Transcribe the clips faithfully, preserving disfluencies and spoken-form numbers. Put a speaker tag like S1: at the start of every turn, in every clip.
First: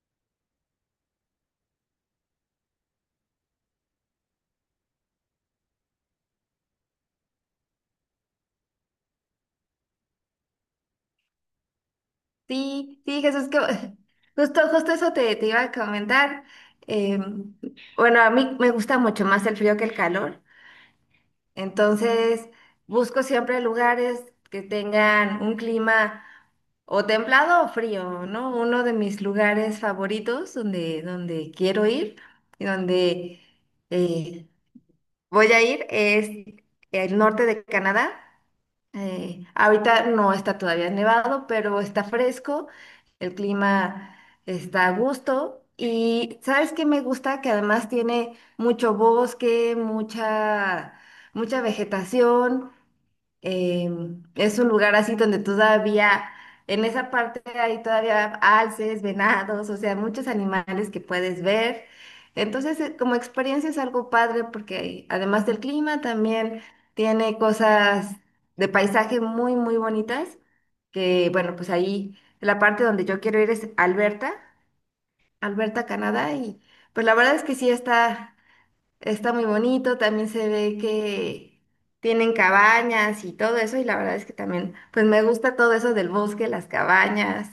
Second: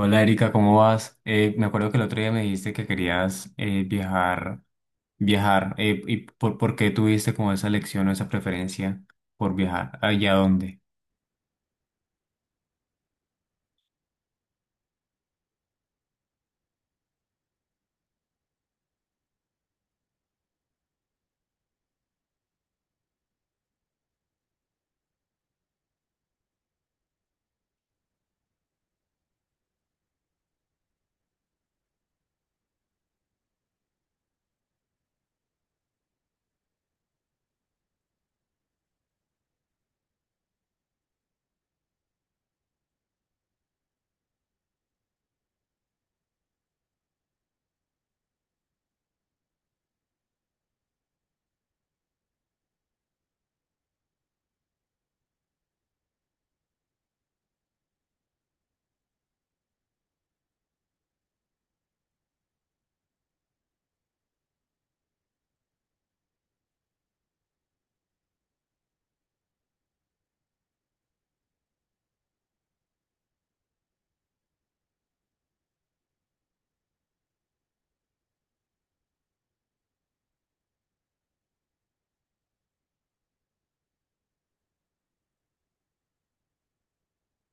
S1: Hola Erika, ¿cómo vas? Eh, me acuerdo que el otro día me dijiste que querías eh, viajar, viajar, eh, ¿y por, por qué tuviste como esa elección o esa preferencia por viajar? ¿Allá dónde?
S2: Sí, sí, Jesús, que justo, justo eso te, te iba a comentar. Eh, bueno, a mí me gusta mucho más el frío que el calor, entonces busco siempre lugares que tengan un clima o templado o frío, ¿no? Uno de mis lugares favoritos donde, donde quiero ir y donde eh, voy a ir es el norte de Canadá. Eh, ahorita no está todavía nevado, pero está fresco, el clima está a gusto. ¿Y sabes qué me gusta? Que además tiene mucho bosque, mucha, mucha vegetación, eh, es un lugar así donde todavía, en esa parte hay todavía alces, venados, o sea, muchos animales que puedes ver. Entonces, eh, como experiencia es algo padre porque además del clima también tiene cosas de paisaje muy, muy bonitas, que bueno, pues ahí la parte donde yo quiero ir es Alberta, Alberta, Canadá, y pues la verdad es que sí está... Está muy bonito, también se ve que tienen cabañas y todo eso, y la verdad es que también, pues me gusta todo eso del bosque, las cabañas.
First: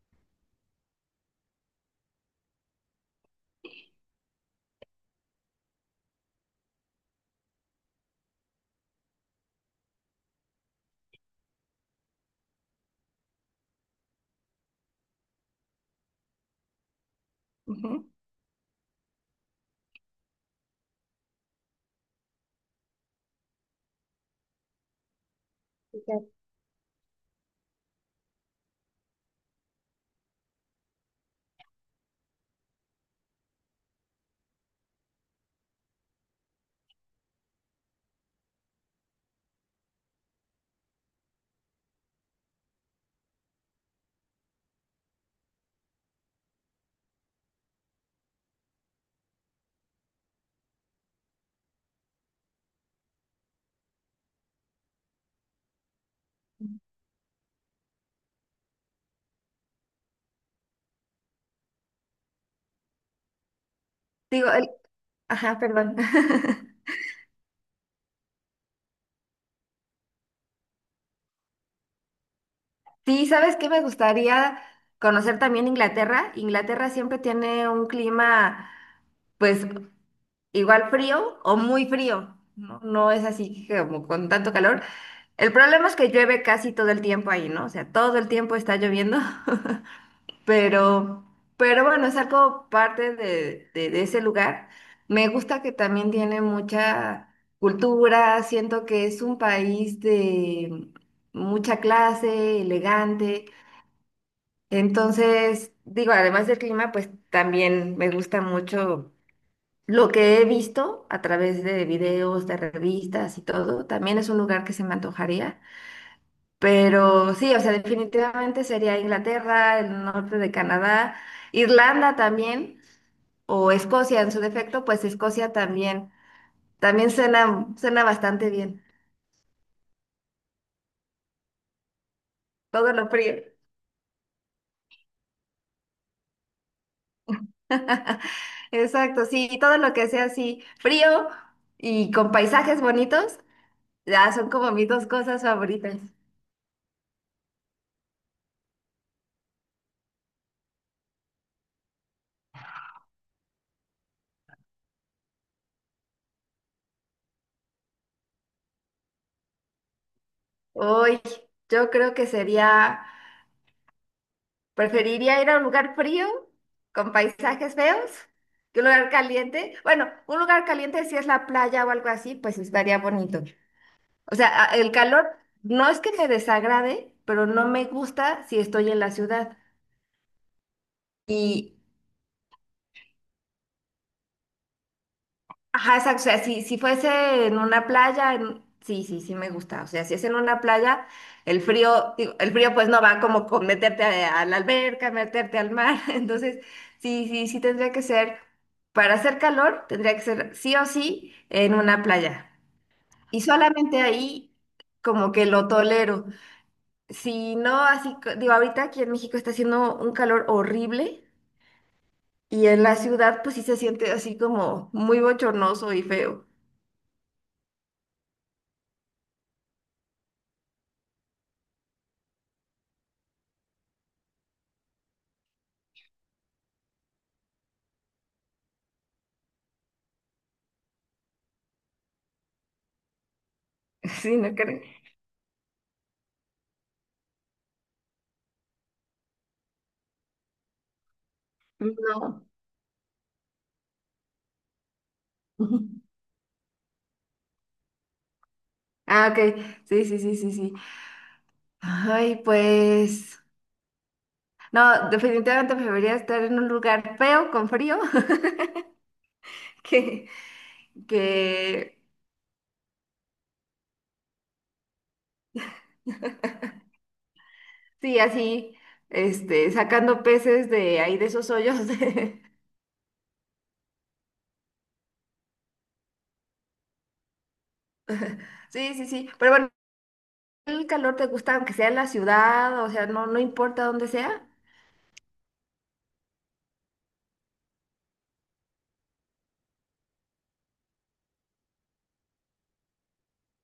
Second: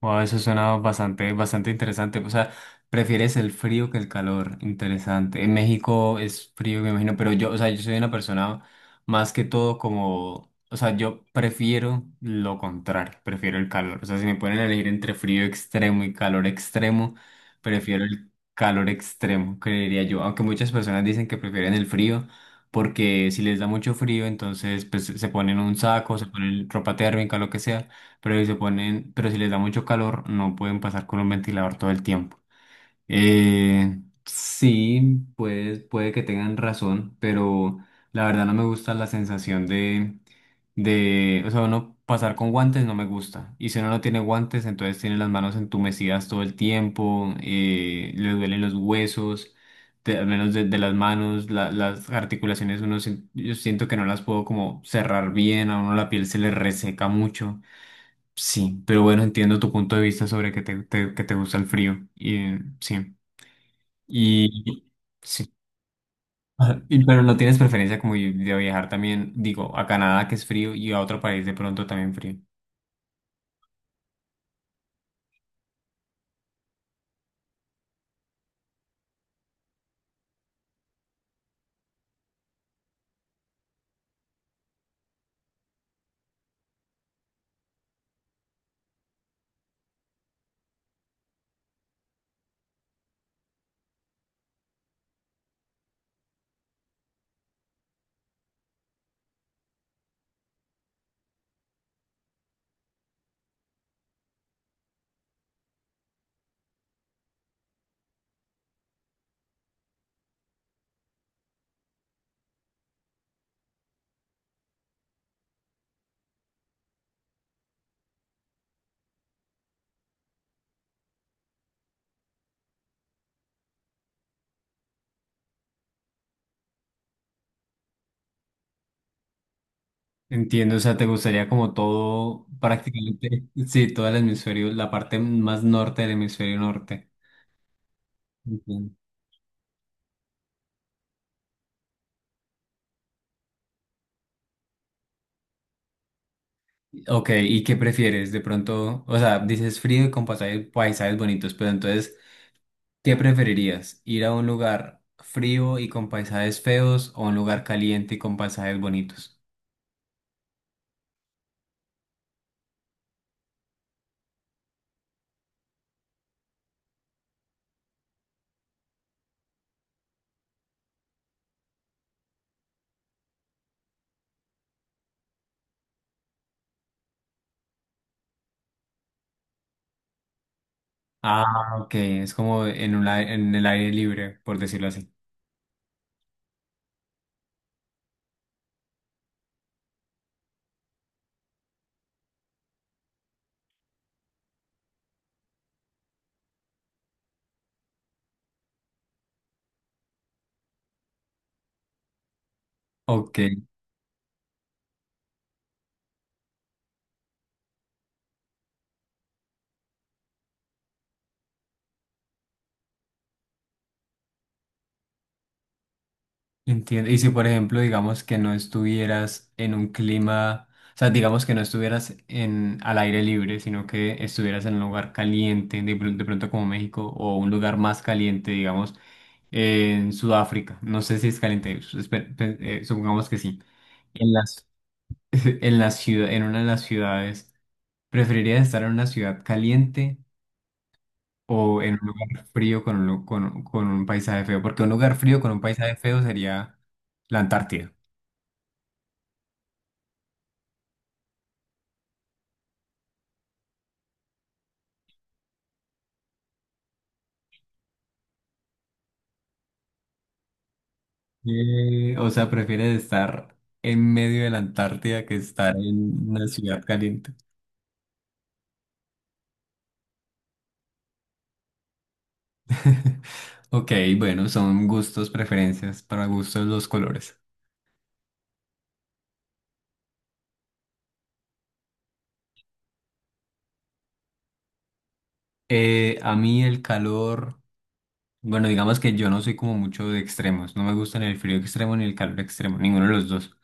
S1: Wow, eso suena bastante, bastante interesante. O sea, prefieres el frío que el calor. Interesante. En México es frío, me imagino, pero yo, o sea, yo soy una persona más que todo como, o sea, yo prefiero lo contrario, prefiero el calor. O sea, si me ponen a elegir entre frío extremo y calor extremo, prefiero
S2: Ujú.
S1: el calor extremo, creería yo. Aunque muchas personas dicen que prefieren el frío porque si les da mucho frío, entonces pues se ponen un saco, se
S2: Exacto.
S1: ponen ropa térmica, lo que sea, pero si se ponen, pero si les da mucho calor, no pueden pasar con un ventilador todo el tiempo. Eh, sí, pues puede que tengan razón, pero la verdad no me gusta la sensación de, de, o sea, uno pasar con guantes no me gusta. Y si uno no tiene guantes, entonces tiene las manos entumecidas todo el tiempo, eh, le duelen los huesos de- al menos de, de las manos, la- las articulaciones, uno, sien- yo siento que no las puedo como cerrar bien, a uno la piel se le reseca mucho. Sí, pero bueno, entiendo tu punto de vista sobre que te, te- que te gusta el frío. Y, eh, sí,
S2: Digo, el-
S1: y sí.
S2: ajá, perdón.
S1: Ajá. Y- pero no tienes preferencia como de de viajar también, digo, a Canadá que es frío y a otro país de pronto también frío.
S2: Sí, ¿sabes qué? Me gustaría conocer también Inglaterra. Inglaterra siempre tiene un clima, pues, igual frío o muy frío, ¿no? No es así que como con tanto calor. El problema es que llueve casi todo el tiempo ahí, ¿no? O sea, todo el tiempo está lloviendo. Pero, pero bueno, es algo parte de, de, de ese lugar. Me gusta que también tiene mucha cultura, siento que es un país de mucha clase, elegante. Entonces, digo, además del clima, pues también me gusta mucho lo que he visto a través de videos, de revistas y todo. También es un lugar que se me antojaría. Pero sí, o sea, definitivamente sería Inglaterra, el norte de Canadá, Irlanda también, o Escocia en su defecto, pues Escocia también. También suena, suena bastante bien.
S1: Entiendo, o sea, te gustaría como todo,
S2: Todo lo frío.
S1: prácticamente, sí, todo el hemisferio, la parte más norte del hemisferio norte. Entiendo.
S2: Exacto, sí, todo lo que sea así, frío y con paisajes bonitos, ya son como mis dos cosas favoritas.
S1: Ok, ¿y qué prefieres? De pronto, o sea, dices frío y con pasajes- paisajes bonitos, pero entonces... ¿Qué preferirías? ¿Ir a un lugar frío y con paisajes feos o a un lugar caliente y con paisajes bonitos?
S2: Hoy, yo creo que sería, preferiría ir a un lugar frío con paisajes feos que un lugar caliente. Bueno, un lugar caliente si es la playa o algo así, pues estaría bonito. O sea, a- el calor no es que me desagrade, pero no me gusta si estoy en la ciudad.
S1: Ah, ok, es como en un, ai- en el aire libre, por decirlo así.
S2: Ajá, exacto. O sea, si, si fuese en una playa, en- sí, sí, sí me gusta. O sea, si es en una playa, el frío, digo, el frío pues no va como con meterte a, a la alberca, meterte al mar. Entonces, sí, sí, sí tendría que ser, para hacer calor, tendría que ser sí o sí en una playa.
S1: Ok,
S2: Y solamente ahí como que lo tolero. Si no, así, co- digo, ahorita aquí en México está haciendo un calor horrible y en la ciudad pues sí se siente así como muy bochornoso y feo.
S1: entiendo. Y si, por ejemplo, digamos que no estuvieras en un clima, o sea, digamos que no estuvieras en, al aire libre, sino que estuvieras en un lugar caliente, de, pr- de pronto como México, o un lugar más caliente, digamos, en Sudáfrica. No sé si es caliente, espe- pe- eh, supongamos que sí. En
S2: Sí, ¿no
S1: las
S2: creen?
S1: En la ciudad, en una de las ciudades, ¿preferirías estar en una ciudad caliente o en un
S2: No.
S1: lugar frío con un, lu- con, con un paisaje feo? Porque un lugar frío con un paisaje feo sería la Antártida.
S2: Ah, ok. Sí, sí, sí, sí, sí. Ay, pues. No, definitivamente preferiría estar en un lugar feo, con frío, que, que
S1: Eh, o sea, prefieres estar en medio de la Antártida que estar en una ciudad caliente.
S2: sí, así, este, sacando peces de ahí de esos hoyos. de-
S1: Ok, bueno, son gustos, preferencias, para gustos los colores.
S2: Sí, sí, sí. Pero bueno, el calor te gusta, aunque sea en la ciudad, o sea, no, no importa dónde sea.
S1: Eh, a mí el calor. Bueno, digamos que yo no soy como mucho de extremos. No me gusta ni el frío extremo ni el calor extremo, ninguno de los dos.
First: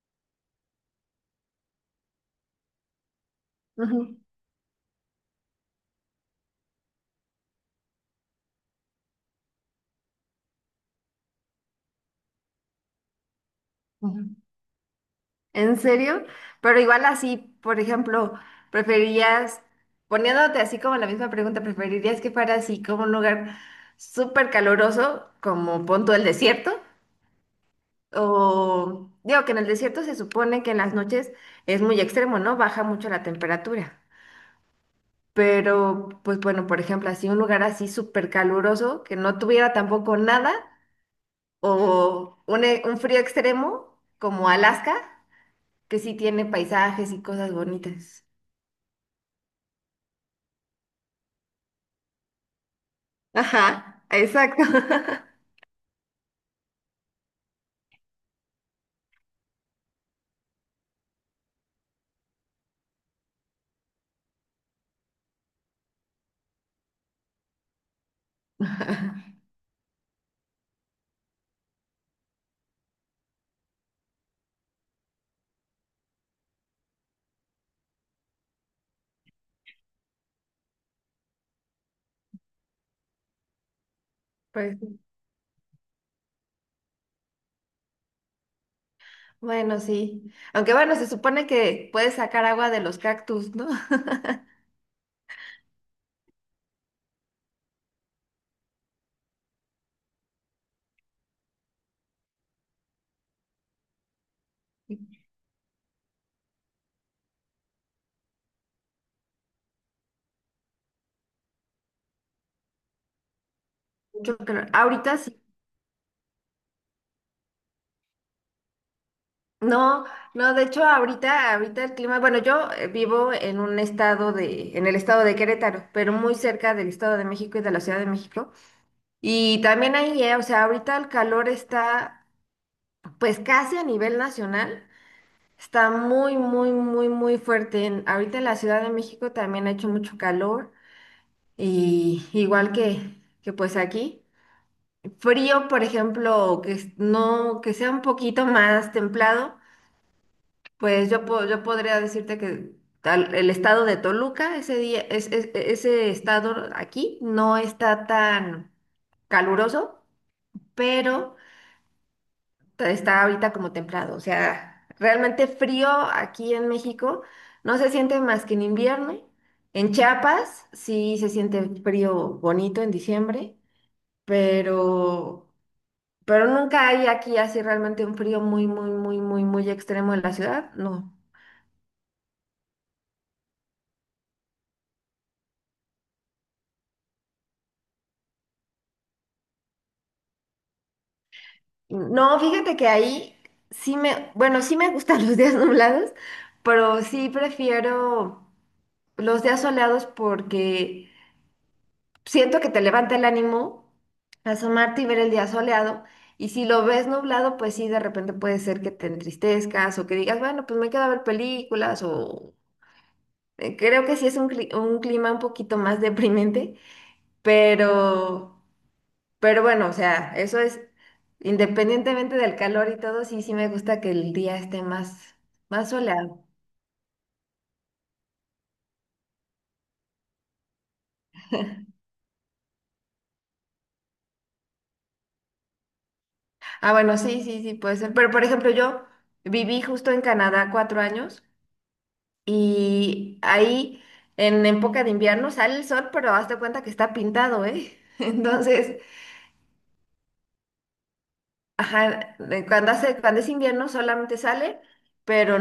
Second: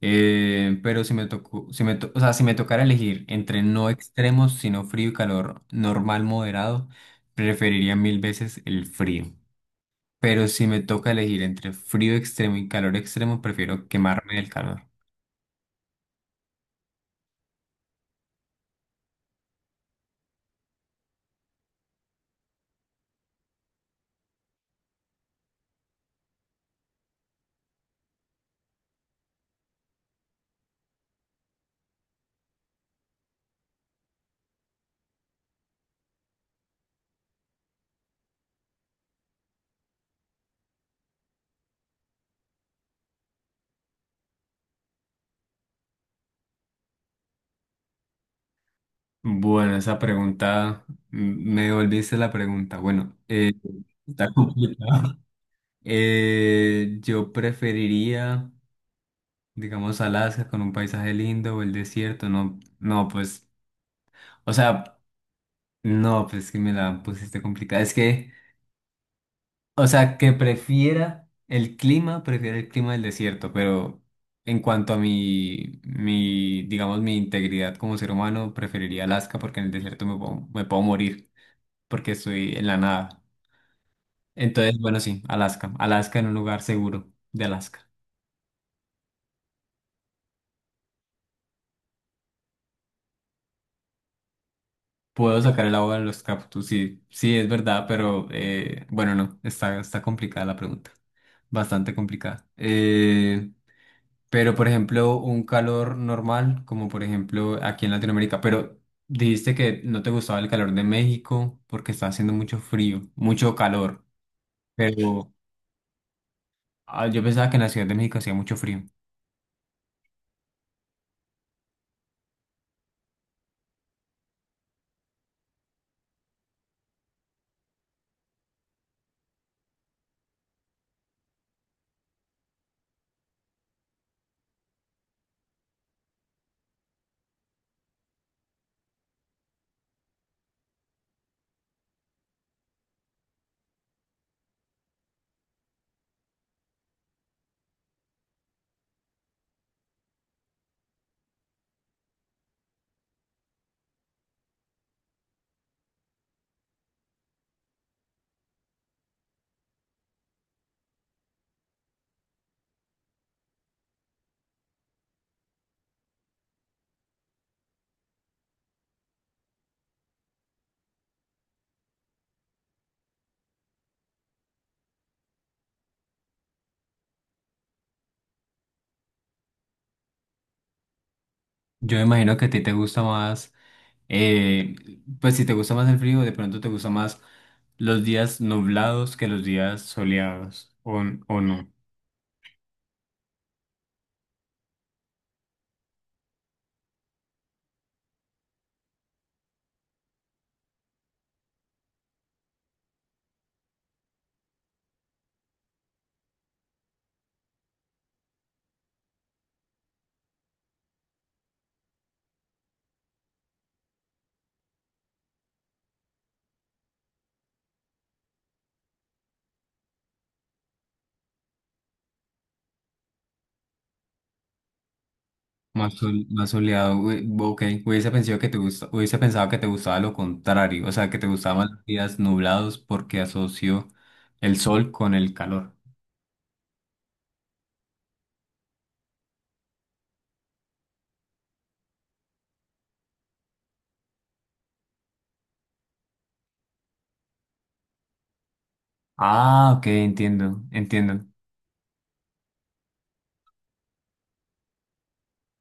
S1: Eh, pero si me tocó, si me to- o sea, si me tocara elegir entre no
S2: Ujú,
S1: extremos, sino frío y calor normal moderado, preferiría mil veces el frío. Pero si me toca elegir entre frío extremo y calor extremo, prefiero
S2: ujú.
S1: quemarme del calor.
S2: ¿En serio? Pero igual así, por ejemplo, preferirías, poniéndote así como la misma pregunta, ¿preferirías que fuera así como un lugar súper caloroso, como punto del desierto? O digo que en el desierto se supone que en las noches es muy extremo, ¿no? Baja mucho la temperatura. Pero, pues bueno, por ejemplo, así un lugar así súper caluroso, que no tuviera tampoco nada, o un, e- un frío extremo como Alaska, que sí tiene paisajes y cosas bonitas.
S1: Bueno, esa pregunta, mm, me devolviste la pregunta. Bueno, eh,
S2: Ajá,
S1: está
S2: exacto.
S1: complicado. Eh, yo preferiría, digamos, Alaska con un paisaje lindo o el desierto, no, no, pues, o sea, no, pues que me la pusiste complicada. Es que, o sea, que prefiera el clima, prefiera el clima del desierto, pero en cuanto a mi, mi, digamos, mi integridad como ser humano, preferiría Alaska porque en el desierto me puedo, me puedo morir, porque estoy en la nada.
S2: Pues,
S1: Entonces, bueno,
S2: sí.
S1: sí, Alaska, Alaska en un lugar seguro de Alaska.
S2: Bueno, sí. Aunque bueno, se supone que puedes sacar agua de los cactus, ¿no?
S1: Puedo sacar el agua de los cactus, sí, sí, es verdad, pero eh, bueno, no, está, está complicada la pregunta, bastante complicada. Eh, pero, por ejemplo, un calor normal, como por ejemplo aquí en Latinoamérica, pero dijiste que no te gustaba el calor de México porque está haciendo mucho frío, mucho calor,
S2: Mucho calor. Ahorita
S1: pero
S2: sí.
S1: ah, yo pensaba que en la Ciudad de México hacía mucho frío.
S2: No, no, de hecho ahorita, ahorita el clima, bueno, yo eh, vivo en un estado de, en el estado de Querétaro, pero muy cerca del Estado de México y de la Ciudad de México. Y también ahí, eh, o sea, ahorita el calor está pues casi a nivel nacional. Está muy, muy, muy, muy fuerte. En- ahorita en la Ciudad de México también ha hecho mucho calor. Y igual que, que pues aquí, frío, por ejemplo, que es- no, que sea un poquito más templado, pues yo, po- yo podría decirte que tal- el estado de Toluca, ese día, es- es- ese estado aquí no está tan caluroso, pero ta- está ahorita como templado. O sea, realmente frío aquí en México no se siente más que en invierno. En Chiapas sí se siente frío bonito en diciembre. pero, pero nunca hay aquí así realmente un frío muy, muy, muy, muy, muy extremo en la ciudad, no.
S1: Yo me imagino que a ti te gusta más, eh, pues si te gusta más el frío, de pronto te gusta más los días nublados que los días soleados, o, o no,
S2: No, fíjate que ahí sí me, bueno, sí me gustan los días nublados, pero sí prefiero los días soleados porque siento que te levanta el ánimo asomarte y ver el día soleado. Y si lo ves nublado, pues sí, de repente puede ser que te entristezcas o que digas, bueno, pues me quedo a ver películas o eh, creo que sí es un, cli- un clima un poquito más deprimente. Pero, pero bueno, o sea, eso es independientemente del calor y todo, sí, sí me gusta que el día esté más, más
S1: más, sol-
S2: soleado.
S1: más soleado. Ue- ok, hubiese pensado que te gusta, hubiese pensado que te gustaba lo contrario, o sea, que te gustaban más los días nublados porque asocio el sol con el calor.
S2: Ah, bueno, sí, sí, sí, puede ser. Pero por ejemplo, yo viví justo en Canadá cuatro años y ahí en época de invierno sale el sol, pero hazte cuenta que está pintado, ¿eh? Entonces,
S1: Ah, ok, entiendo, entiendo.
S2: ajá, de cuando hace, cuando es invierno solamente sale, pero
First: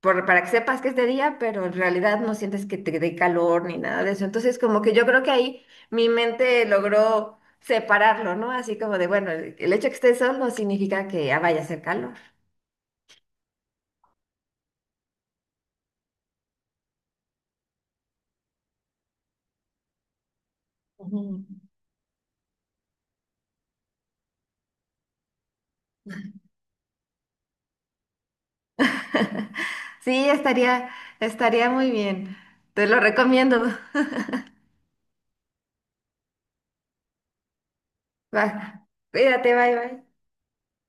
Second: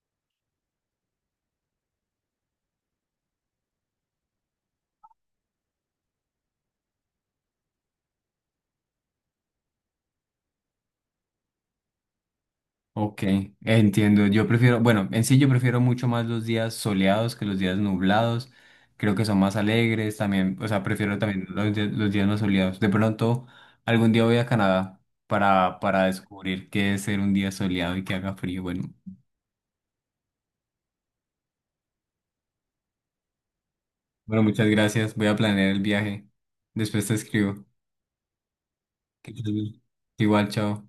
S2: por- para que sepas que es de día, pero en realidad no sientes que te dé calor ni nada de eso. Entonces, como que yo creo que ahí mi mente logró separarlo, ¿no? Así como de, bueno, el, el hecho que esté sol no significa que ah, vaya a hacer calor.
S1: Ok, entiendo. Yo prefiero, bueno, en sí yo prefiero mucho más los días soleados que los días nublados. Creo que son más alegres también, o sea, prefiero
S2: Ujú.
S1: también los, di- los días no soleados. De pronto, algún día voy a Canadá para, para descubrir qué es ser un día soleado y que haga frío. Bueno,
S2: Sí, estaría, estaría muy bien. Te lo recomiendo.
S1: bueno, muchas gracias. Voy a planear el viaje. Después te escribo.
S2: Va,
S1: Que estés
S2: cuídate, bye,
S1: bien.
S2: bye.
S1: Igual, chao.